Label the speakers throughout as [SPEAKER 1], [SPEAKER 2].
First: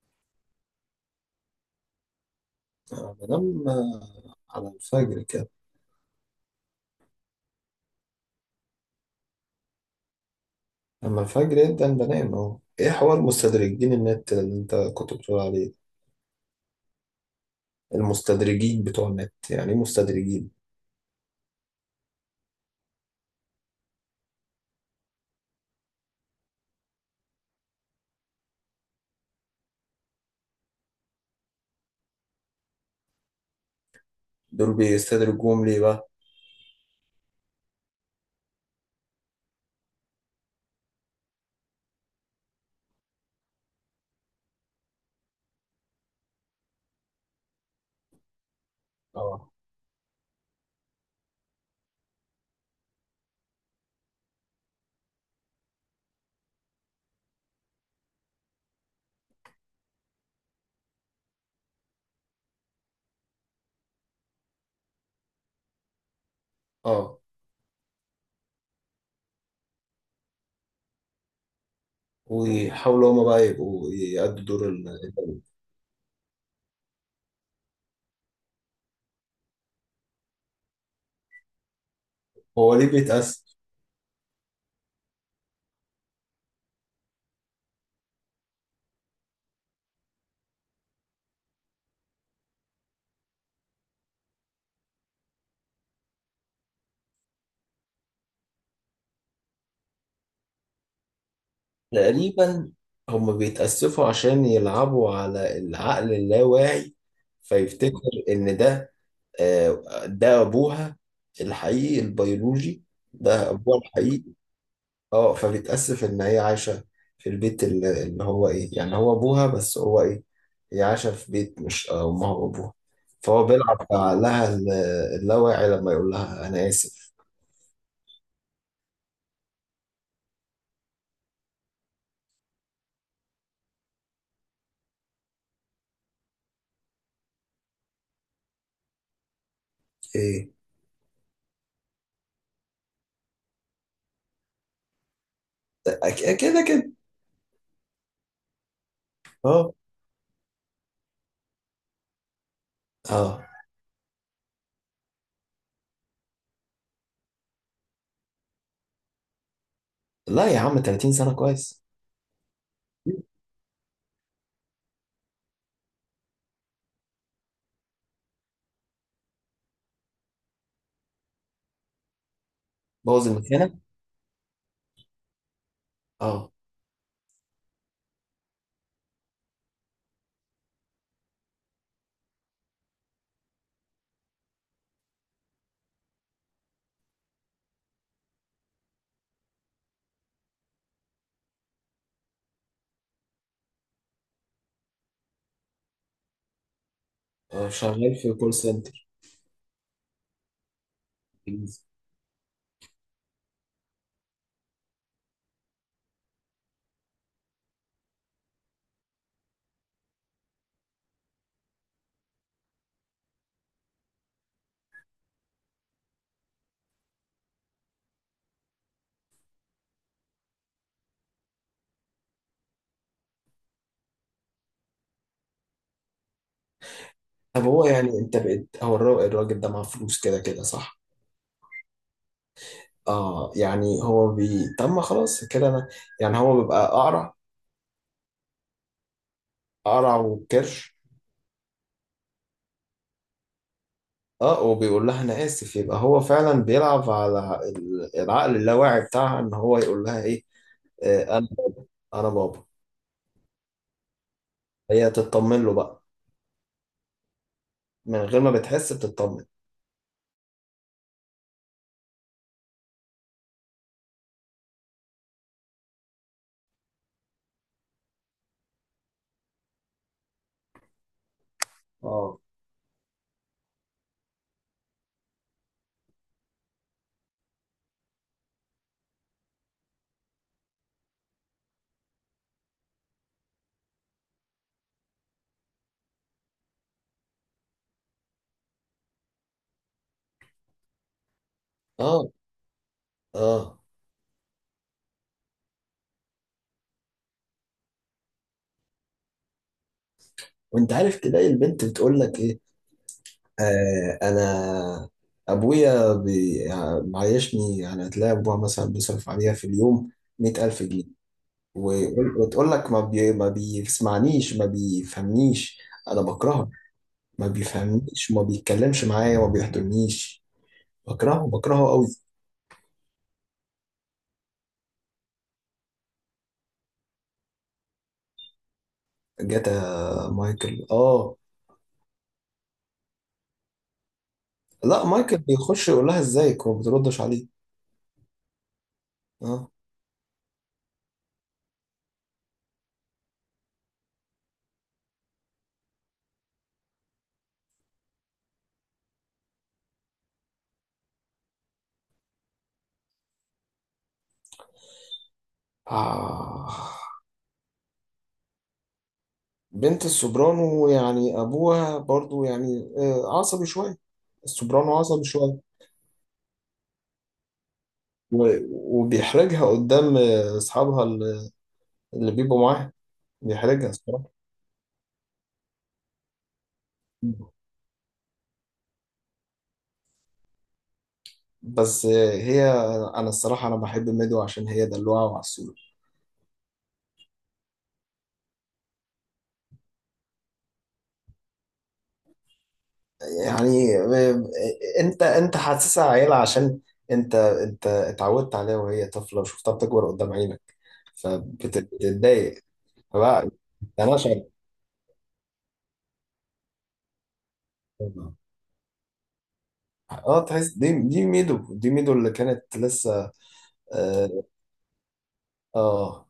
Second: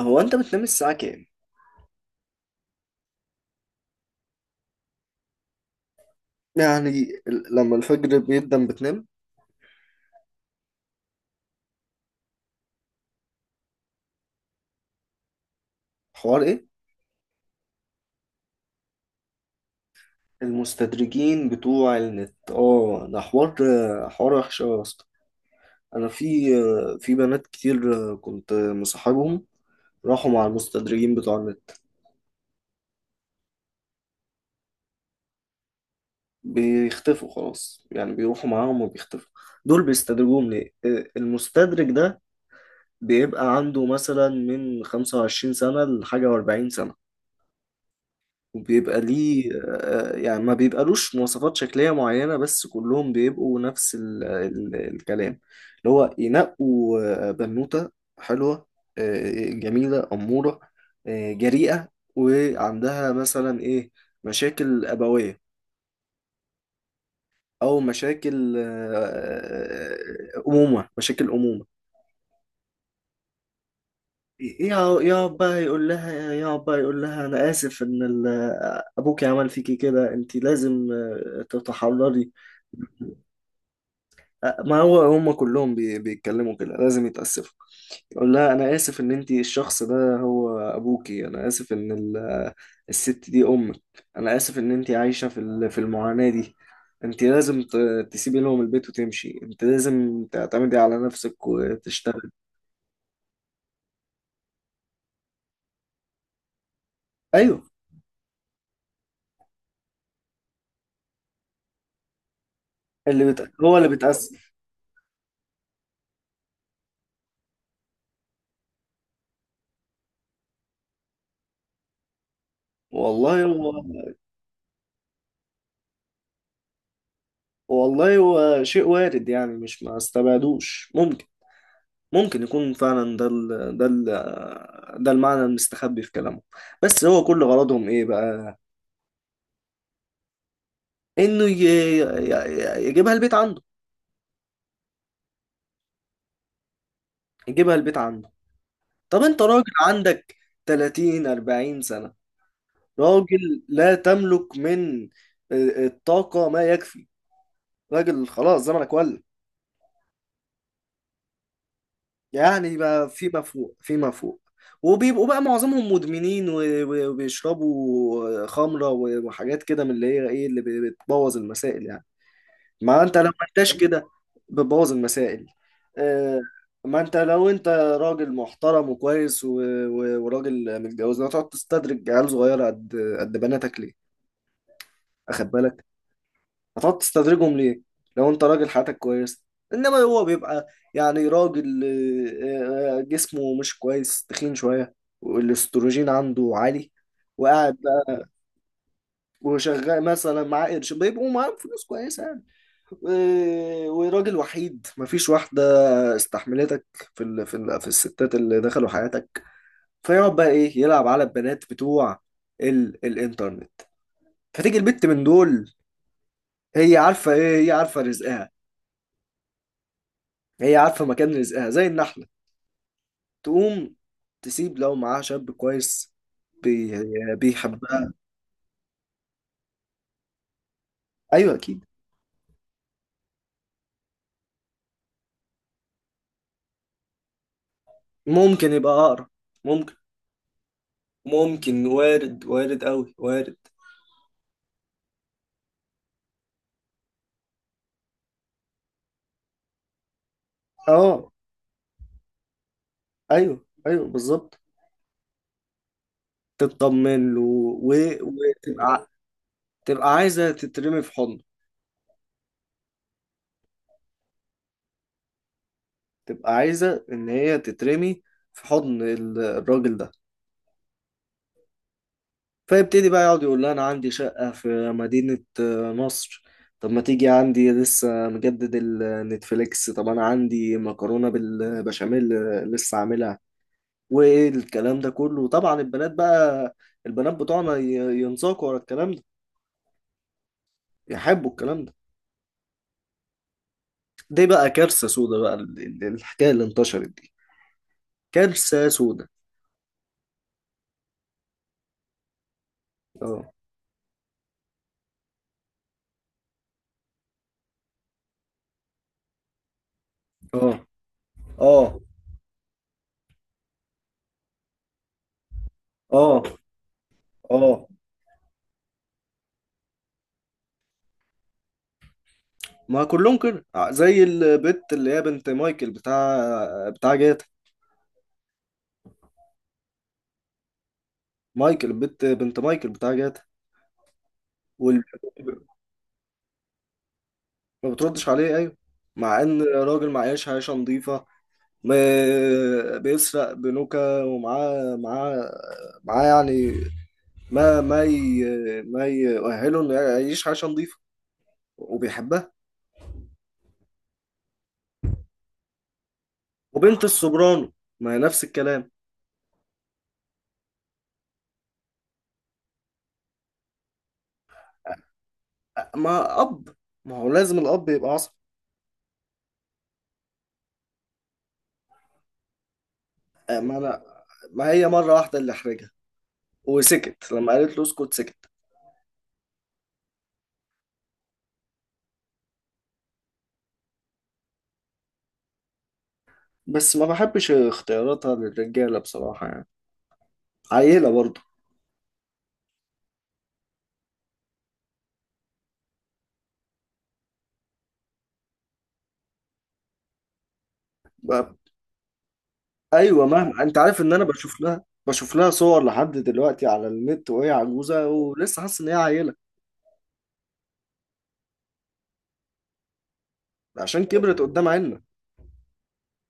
[SPEAKER 1] هو انت بتنام الساعة كام؟
[SPEAKER 2] بنام، آه، على الفجر كده.
[SPEAKER 1] يعني لما الفجر بيقدم بتنام.
[SPEAKER 2] لما الفجر يبدأ بنام اهو. ايه حوار مستدرجين النت اللي انت كنت بتقول عليه؟
[SPEAKER 1] حوار ايه؟
[SPEAKER 2] المستدرجين بتوع النت، يعني ايه مستدرجين؟
[SPEAKER 1] المستدرجين بتوع النت، ده حوار. حوار وحش أوي يا اسطى. انا في بنات كتير كنت مصاحبهم، راحوا مع المستدرجين بتوع النت،
[SPEAKER 2] دول بيستدرجوهم ليه بقى؟
[SPEAKER 1] بيختفوا خلاص، يعني بيروحوا معاهم وبيختفوا. دول بيستدرجوهم ليه؟ المستدرج ده بيبقى عنده مثلا من 25 سنة لحاجة و40 سنة. وبيبقى ليه،
[SPEAKER 2] اه.
[SPEAKER 1] يعني ما بيبقالوش مواصفات شكلية معينة، بس كلهم بيبقوا نفس ال الكلام، اللي هو ينقوا بنوتة حلوة، جميلة أمورة، جريئة، وعندها مثلا إيه، مشاكل أبوية
[SPEAKER 2] اه.
[SPEAKER 1] أو مشاكل أمومة.
[SPEAKER 2] ويحاولوا هما بقى يبقوا يأدوا دور
[SPEAKER 1] يا
[SPEAKER 2] ال...
[SPEAKER 1] يا أبا يقول لها، يا أبا يقول لها أنا آسف إن أبوكي عمل فيكي كده، أنت لازم تتحرري.
[SPEAKER 2] هو ليه بيتأسف؟
[SPEAKER 1] ما هو هم كلهم بيتكلموا كده، لازم يتأسفوا. يقول لها انا اسف ان انتي الشخص ده هو ابوكي، انا اسف ان الست دي امك، انا اسف ان انتي عايشة في المعاناة دي، انتي لازم تسيبي لهم البيت وتمشي، انت لازم تعتمدي على نفسك وتشتغل.
[SPEAKER 2] تقريبا. هما بيتأسفوا عشان يلعبوا على العقل اللاواعي،
[SPEAKER 1] ايوه.
[SPEAKER 2] فيفتكر إن ده أبوها الحقيقي البيولوجي، ده
[SPEAKER 1] هو
[SPEAKER 2] أبوها
[SPEAKER 1] اللي
[SPEAKER 2] الحقيقي.
[SPEAKER 1] بيتأسف.
[SPEAKER 2] اه، فبتأسف ان هي عايشة في البيت اللي هو ايه، يعني هو ابوها بس هو ايه، هي عايشة في بيت مش امها وابوها.
[SPEAKER 1] والله
[SPEAKER 2] فهو
[SPEAKER 1] هو.
[SPEAKER 2] بيلعب بعقلها اللاواعي لما يقول لها انا اسف.
[SPEAKER 1] والله هو شيء وارد يعني، مش ما استبعدوش، ممكن يكون فعلا ده المعنى المستخبي في كلامه. بس هو كل غرضهم ايه بقى؟
[SPEAKER 2] ايه.
[SPEAKER 1] انه يجيبها البيت عنده.
[SPEAKER 2] كده كده.
[SPEAKER 1] يجيبها البيت عنده. طب انت راجل
[SPEAKER 2] اه.
[SPEAKER 1] عندك 30 40 سنة،
[SPEAKER 2] اه.
[SPEAKER 1] راجل لا تملك من الطاقة ما يكفي، راجل خلاص زمنك ولى،
[SPEAKER 2] لا يا عم، 30 سنة كويس.
[SPEAKER 1] يعني بقى فيما فوق فيما فوق. وبيبقوا بقى معظمهم مدمنين وبيشربوا خمرة وحاجات كده من اللي هي ايه اللي بتبوظ المسائل يعني. ما انت لو
[SPEAKER 2] بوظ
[SPEAKER 1] ما انتش
[SPEAKER 2] المكانة.
[SPEAKER 1] كده بتبوظ المسائل. آه،
[SPEAKER 2] اه.
[SPEAKER 1] ما انت لو انت راجل محترم وكويس وراجل متجوز، لا تقعد تستدرج عيال صغيره قد بناتك ليه؟ اخد بالك؟ هتقعد تستدرجهم ليه لو انت راجل حياتك كويس؟ انما هو بيبقى يعني راجل، جسمه مش كويس، تخين شويه والاستروجين عنده عالي، وقاعد
[SPEAKER 2] شغال
[SPEAKER 1] بقى
[SPEAKER 2] في كول سنتر
[SPEAKER 1] وشغال مثلا معاه قرش، بيبقوا معاهم
[SPEAKER 2] انجليزي.
[SPEAKER 1] فلوس كويسه يعني، وراجل وحيد مفيش واحدة استحملتك في الستات اللي دخلوا حياتك. فيقعد بقى ايه يلعب على البنات بتوع الانترنت. فتيجي البت من دول، هي عارفة رزقها، هي عارفة مكان رزقها زي النحلة، تقوم تسيب لو معاها شاب كويس بي...
[SPEAKER 2] طب هو
[SPEAKER 1] بيحبها.
[SPEAKER 2] يعني انت بقيت، هو الراجل ده معاه فلوس كده كده صح؟
[SPEAKER 1] ايوه اكيد.
[SPEAKER 2] اه. يعني هو طب ما خلاص كده انا، يعني هو بيبقى اقرع،
[SPEAKER 1] ممكن يبقى اقرب. ممكن.
[SPEAKER 2] قرع وكرش.
[SPEAKER 1] ممكن وارد، وارد قوي، وارد.
[SPEAKER 2] اه، وبيقول لها انا اسف، يبقى هو فعلا بيلعب على العقل اللاواعي بتاعها ان هو يقول لها ايه.
[SPEAKER 1] اه
[SPEAKER 2] آه انا انا بابا.
[SPEAKER 1] ايوه، ايوه، بالظبط.
[SPEAKER 2] هي تطمن له بقى،
[SPEAKER 1] تطمن له و...
[SPEAKER 2] من غير ما بتحس
[SPEAKER 1] وتبقى،
[SPEAKER 2] بتطمن.
[SPEAKER 1] تبقى عايزة تترمي في حضنه، تبقى عايزة إن هي تترمي في حضن الراجل ده.
[SPEAKER 2] اه.
[SPEAKER 1] فيبتدي بقى يقعد يقول لها أنا عندي شقة في مدينة مصر، طب ما تيجي عندي لسه مجدد النتفليكس، طب أنا عندي مكرونة بالبشاميل لسه عاملها، والكلام ده كله. طبعا البنات بقى، البنات بتوعنا ينساقوا ورا الكلام ده، يحبوا الكلام ده.
[SPEAKER 2] اه. اه.
[SPEAKER 1] دي بقى كارثة سودا بقى، الحكاية اللي انتشرت دي كبسة سودا.
[SPEAKER 2] وانت عارف تلاقي البنت بتقول لك ايه.
[SPEAKER 1] اه،
[SPEAKER 2] انا، ابويا يعني معيشني، يعني هتلاقي ابوها مثلا بيصرف عليها في اليوم
[SPEAKER 1] اه،
[SPEAKER 2] 100000 جنيه.
[SPEAKER 1] اه،
[SPEAKER 2] وتقول لك، ما بيسمعنيش، ما بيفهمنيش، انا
[SPEAKER 1] اه،
[SPEAKER 2] بكرهه. ما
[SPEAKER 1] اه.
[SPEAKER 2] بيفهمنيش، وما بيتكلمش معايا، وما بيحضرنيش. بكرهه بكرهه قوي.
[SPEAKER 1] ما كلهم كده، زي البت اللي هي بنت مايكل بتاع جاتا،
[SPEAKER 2] جاتا. مايكل، اه.
[SPEAKER 1] مايكل بنت مايكل بتاع جاتا. واللي
[SPEAKER 2] لا، مايكل بيخش يقول لها ازيك وما بتردش عليه.
[SPEAKER 1] ما بتردش عليه ايوه. مع ان
[SPEAKER 2] اه.
[SPEAKER 1] راجل معيش عيشة نظيفة، بيسرق بنوكة ومعاه، معاه يعني ما ما ي... ما يؤهله انه يعيش عيشة نظيفة. وبيحبها.
[SPEAKER 2] آه.
[SPEAKER 1] وبنت السوبرانو ما هي نفس الكلام.
[SPEAKER 2] بنت السوبرانو، يعني ابوها برضو يعني عصبي شويه. السوبرانو عصبي شويه.
[SPEAKER 1] ما اب ما هو لازم الاب يبقى عصبي.
[SPEAKER 2] و- وبيحرجها قدام اصحابها اللي بيبقوا معاها،
[SPEAKER 1] ما
[SPEAKER 2] بيحرجها
[SPEAKER 1] انا
[SPEAKER 2] الصراحه.
[SPEAKER 1] ما هي مره واحده اللي احرجها وسكت لما قالت له اسكت سكت.
[SPEAKER 2] بس هي، انا الصراحه انا بحب ميدو عشان هي دلوعه وعسوله.
[SPEAKER 1] بس ما بحبش اختياراتها للرجاله بصراحه يعني. عيله برضه.
[SPEAKER 2] يعني انت حاسسها عيلة، عشان انت اتعودت عليها وهي طفلة وشفتها بتكبر قدام عينك،
[SPEAKER 1] ب-
[SPEAKER 2] فبتتضايق.
[SPEAKER 1] ايوه،
[SPEAKER 2] فبقى
[SPEAKER 1] مهما انت عارف ان
[SPEAKER 2] انا
[SPEAKER 1] انا
[SPEAKER 2] شغل،
[SPEAKER 1] بشوف لها صور لحد دلوقتي على النت وهي عجوزه ولسه حاسس ان هي عيله
[SPEAKER 2] اه تحس، دي ميدو، دي ميدو اللي كانت لسه...
[SPEAKER 1] عشان كبرت
[SPEAKER 2] اه،
[SPEAKER 1] قدام عيننا.
[SPEAKER 2] آه،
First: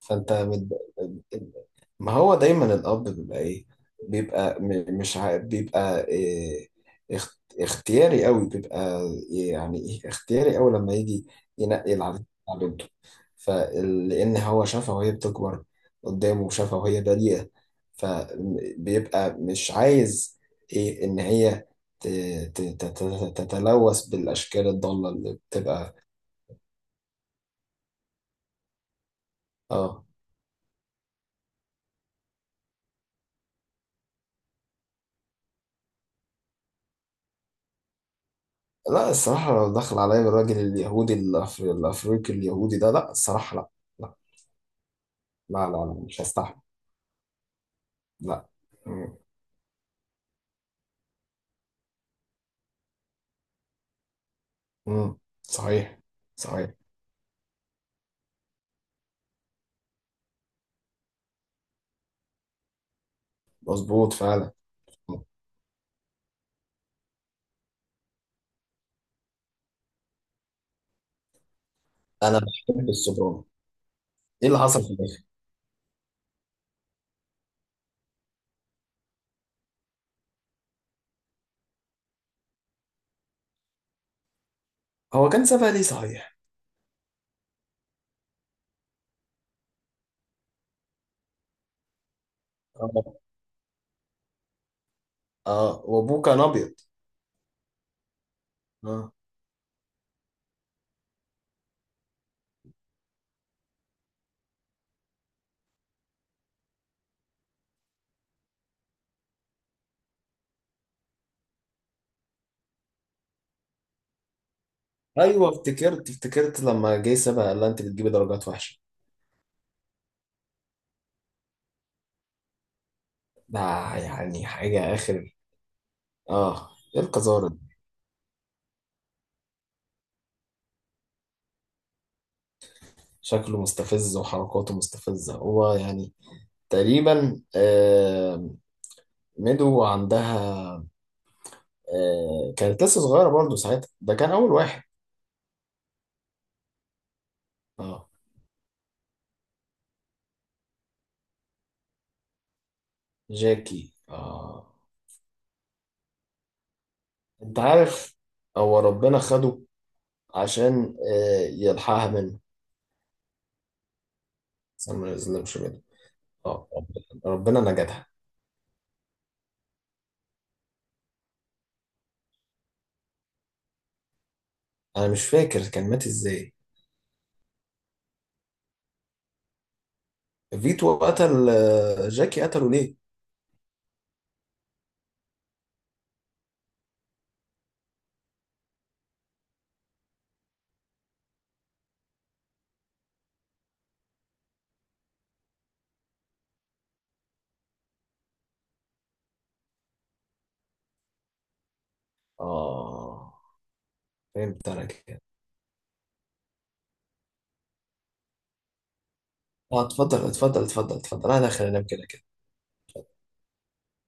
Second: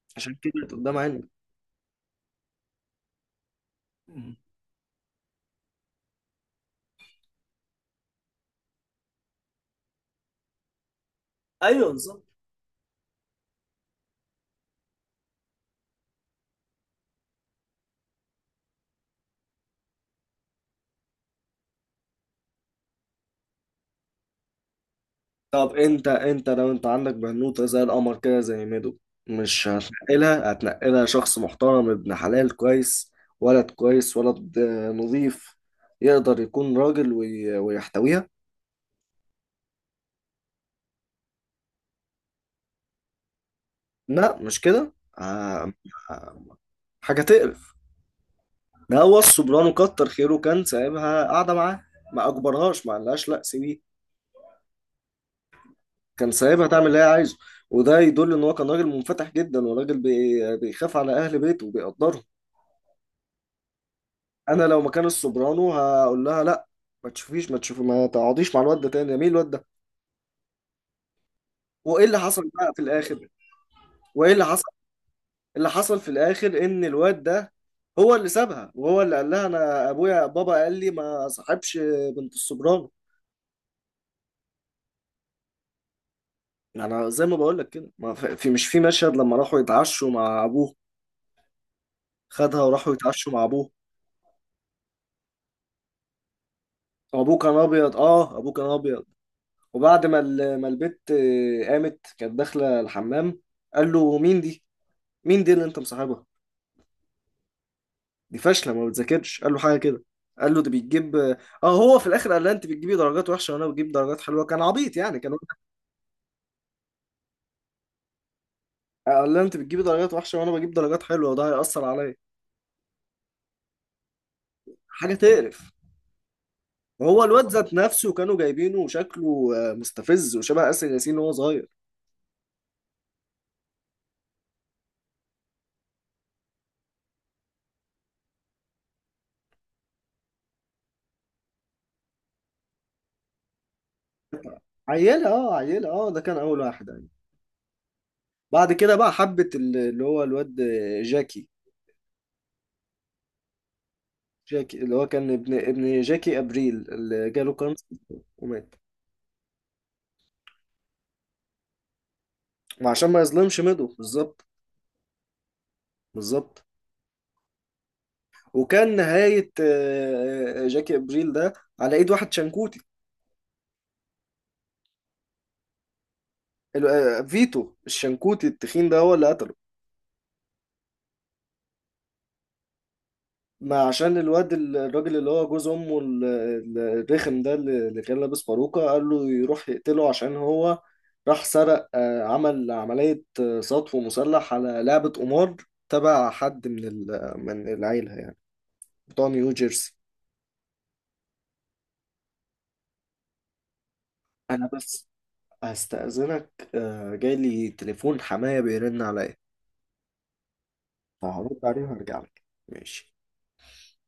[SPEAKER 2] فانت
[SPEAKER 1] عشان
[SPEAKER 2] بت...
[SPEAKER 1] كبرت قدام عيننا.
[SPEAKER 2] ما هو دايما الاب بيبقى ايه؟
[SPEAKER 1] مم.
[SPEAKER 2] بيبقى مش ع... بيبقى إيه، اختياري قوي. بيبقى إيه، يعني ايه اختياري قوي لما يجي
[SPEAKER 1] ايوه
[SPEAKER 2] ينقي العروسة
[SPEAKER 1] بالظبط.
[SPEAKER 2] بتاع بنته. فلان، هو شافها وهي بتكبر قدامه، وشافها وهي بريئة، فبيبقى مش عايز إيه ان هي ت... تتلوث بالاشكال الضالة اللي
[SPEAKER 1] طب
[SPEAKER 2] بتبقى.
[SPEAKER 1] انت انت لو انت عندك بنوتة زي القمر كده زي ميدو، مش
[SPEAKER 2] اه.
[SPEAKER 1] هتنقلها؟ هتنقلها شخص محترم، ابن حلال كويس، ولد كويس، ولد نظيف، يقدر يكون راجل ويحتويها.
[SPEAKER 2] لا الصراحة، لو دخل عليا الراجل اليهودي الأفريقي اليهودي ده، لا الصراحة، لا. لا.
[SPEAKER 1] لا مش كده.
[SPEAKER 2] لا،
[SPEAKER 1] آه،
[SPEAKER 2] لا، لا، مش
[SPEAKER 1] آه،
[SPEAKER 2] هستحمل.
[SPEAKER 1] حاجة تقرف.
[SPEAKER 2] لا.
[SPEAKER 1] ده هو
[SPEAKER 2] مم.
[SPEAKER 1] الصبران كتر خيره كان سايبها قاعدة معاه، ما أجبرهاش، ما قالهاش لا سيبيه،
[SPEAKER 2] مم، صحيح.
[SPEAKER 1] كان سايبها
[SPEAKER 2] صحيح.
[SPEAKER 1] تعمل اللي هي عايزه، وده يدل إن هو كان راجل منفتح جدا، وراجل بيخاف على أهل بيته وبيقدرهم.
[SPEAKER 2] مظبوط فعلا.
[SPEAKER 1] انا لو مكان السوبرانو هقول لها لا، ما تشوفي، ما تقعديش مع الواد ده تاني. يا مين الواد ده؟ وايه اللي
[SPEAKER 2] أنا
[SPEAKER 1] حصل بقى في
[SPEAKER 2] بحب
[SPEAKER 1] الاخر؟
[SPEAKER 2] السوبرانو.
[SPEAKER 1] وايه اللي
[SPEAKER 2] إيه اللي
[SPEAKER 1] حصل؟
[SPEAKER 2] حصل في الآخر؟
[SPEAKER 1] اللي حصل في الاخر ان الواد ده هو اللي سابها وهو اللي قال لها انا ابويا بابا قال لي ما صاحبش بنت السوبرانو.
[SPEAKER 2] هو كان سابها ليه صحيح؟
[SPEAKER 1] انا زي ما بقول لك كده، ما في في- مش في مشهد لما راحوا يتعشوا مع ابوه، خدها وراحوا
[SPEAKER 2] آه.
[SPEAKER 1] يتعشوا مع ابوه،
[SPEAKER 2] آه، وأبوه كان أبيض.
[SPEAKER 1] ابوه كان ابيض. اه. ابوه كان ابيض.
[SPEAKER 2] آه.
[SPEAKER 1] وبعد ما ما البت قامت كانت داخله الحمام، قال له مين دي، مين دي اللي انت مصاحبها؟ دي فاشله، ما بتذاكرش، قال له حاجه كده، قال له ده بيجيب اه. هو في الاخر قال لها انت بتجيبي درجات وحشه وانا بجيب درجات حلوه، كان عبيط يعني كان.
[SPEAKER 2] أيوه، افتكرت لما جه سابها قال لها أنت بتجيبي درجات وحشة.
[SPEAKER 1] قال لها انت بتجيبي درجات وحشه وانا بجيب درجات حلوه وده هيأثر عليا.
[SPEAKER 2] ده يعني حاجة
[SPEAKER 1] حاجه
[SPEAKER 2] آخر.
[SPEAKER 1] تقرف.
[SPEAKER 2] آه. إيه
[SPEAKER 1] وهو الواد
[SPEAKER 2] القذارة
[SPEAKER 1] ذات
[SPEAKER 2] دي؟
[SPEAKER 1] نفسه كانوا جايبينه وشكله مستفز وشبه آسر ياسين وهو صغير.
[SPEAKER 2] شكله مستفز وحركاته مستفزة، هو يعني تقريبا ميدو عندها كانت لسه صغيرة برضو ساعتها، ده كان أول واحد.
[SPEAKER 1] عيله، عيله، ده كان اول واحد يعني.
[SPEAKER 2] اه.
[SPEAKER 1] بعد كده بقى حبت اللي هو الواد جاكي.
[SPEAKER 2] جاكي، اه.
[SPEAKER 1] جاكي اللي هو كان ابن جاكي ابريل اللي جاله
[SPEAKER 2] أنت
[SPEAKER 1] كانسر
[SPEAKER 2] عارف.
[SPEAKER 1] ومات،
[SPEAKER 2] هو ربنا خده عشان يلحقها منه.
[SPEAKER 1] وعشان ما يظلمش ميدو بالظبط.
[SPEAKER 2] بس أنا ما يظلمش ميدو.
[SPEAKER 1] بالظبط.
[SPEAKER 2] اه، ربنا ربنا نجدها.
[SPEAKER 1] وكان نهاية جاكي ابريل ده على ايد واحد شنكوتي،
[SPEAKER 2] أنا مش فاكر كان مات إزاي.
[SPEAKER 1] فيتو الشنكوتي التخين ده هو اللي قتله.
[SPEAKER 2] فيتو قتل جاكي، قتله ليه؟
[SPEAKER 1] ما عشان الواد الراجل اللي هو جوز امه الرخم ده اللي كان لابس باروكة قال له يروح يقتله عشان هو راح سرق آه، عمل عملية سطو مسلح على لعبة قمار تبع حد من من العيلة يعني، بتوع نيو جيرسي.
[SPEAKER 2] اه، فهمت
[SPEAKER 1] انا
[SPEAKER 2] أنا
[SPEAKER 1] بس
[SPEAKER 2] كده.
[SPEAKER 1] هستأذنك، جاي لي تليفون حماية بيرن عليا،
[SPEAKER 2] اه، اتفضل اتفضل اتفضل اتفضل، أنا
[SPEAKER 1] فهرد
[SPEAKER 2] داخل
[SPEAKER 1] عليه
[SPEAKER 2] أنام كده
[SPEAKER 1] وهرجع
[SPEAKER 2] كده.
[SPEAKER 1] لك. ماشي.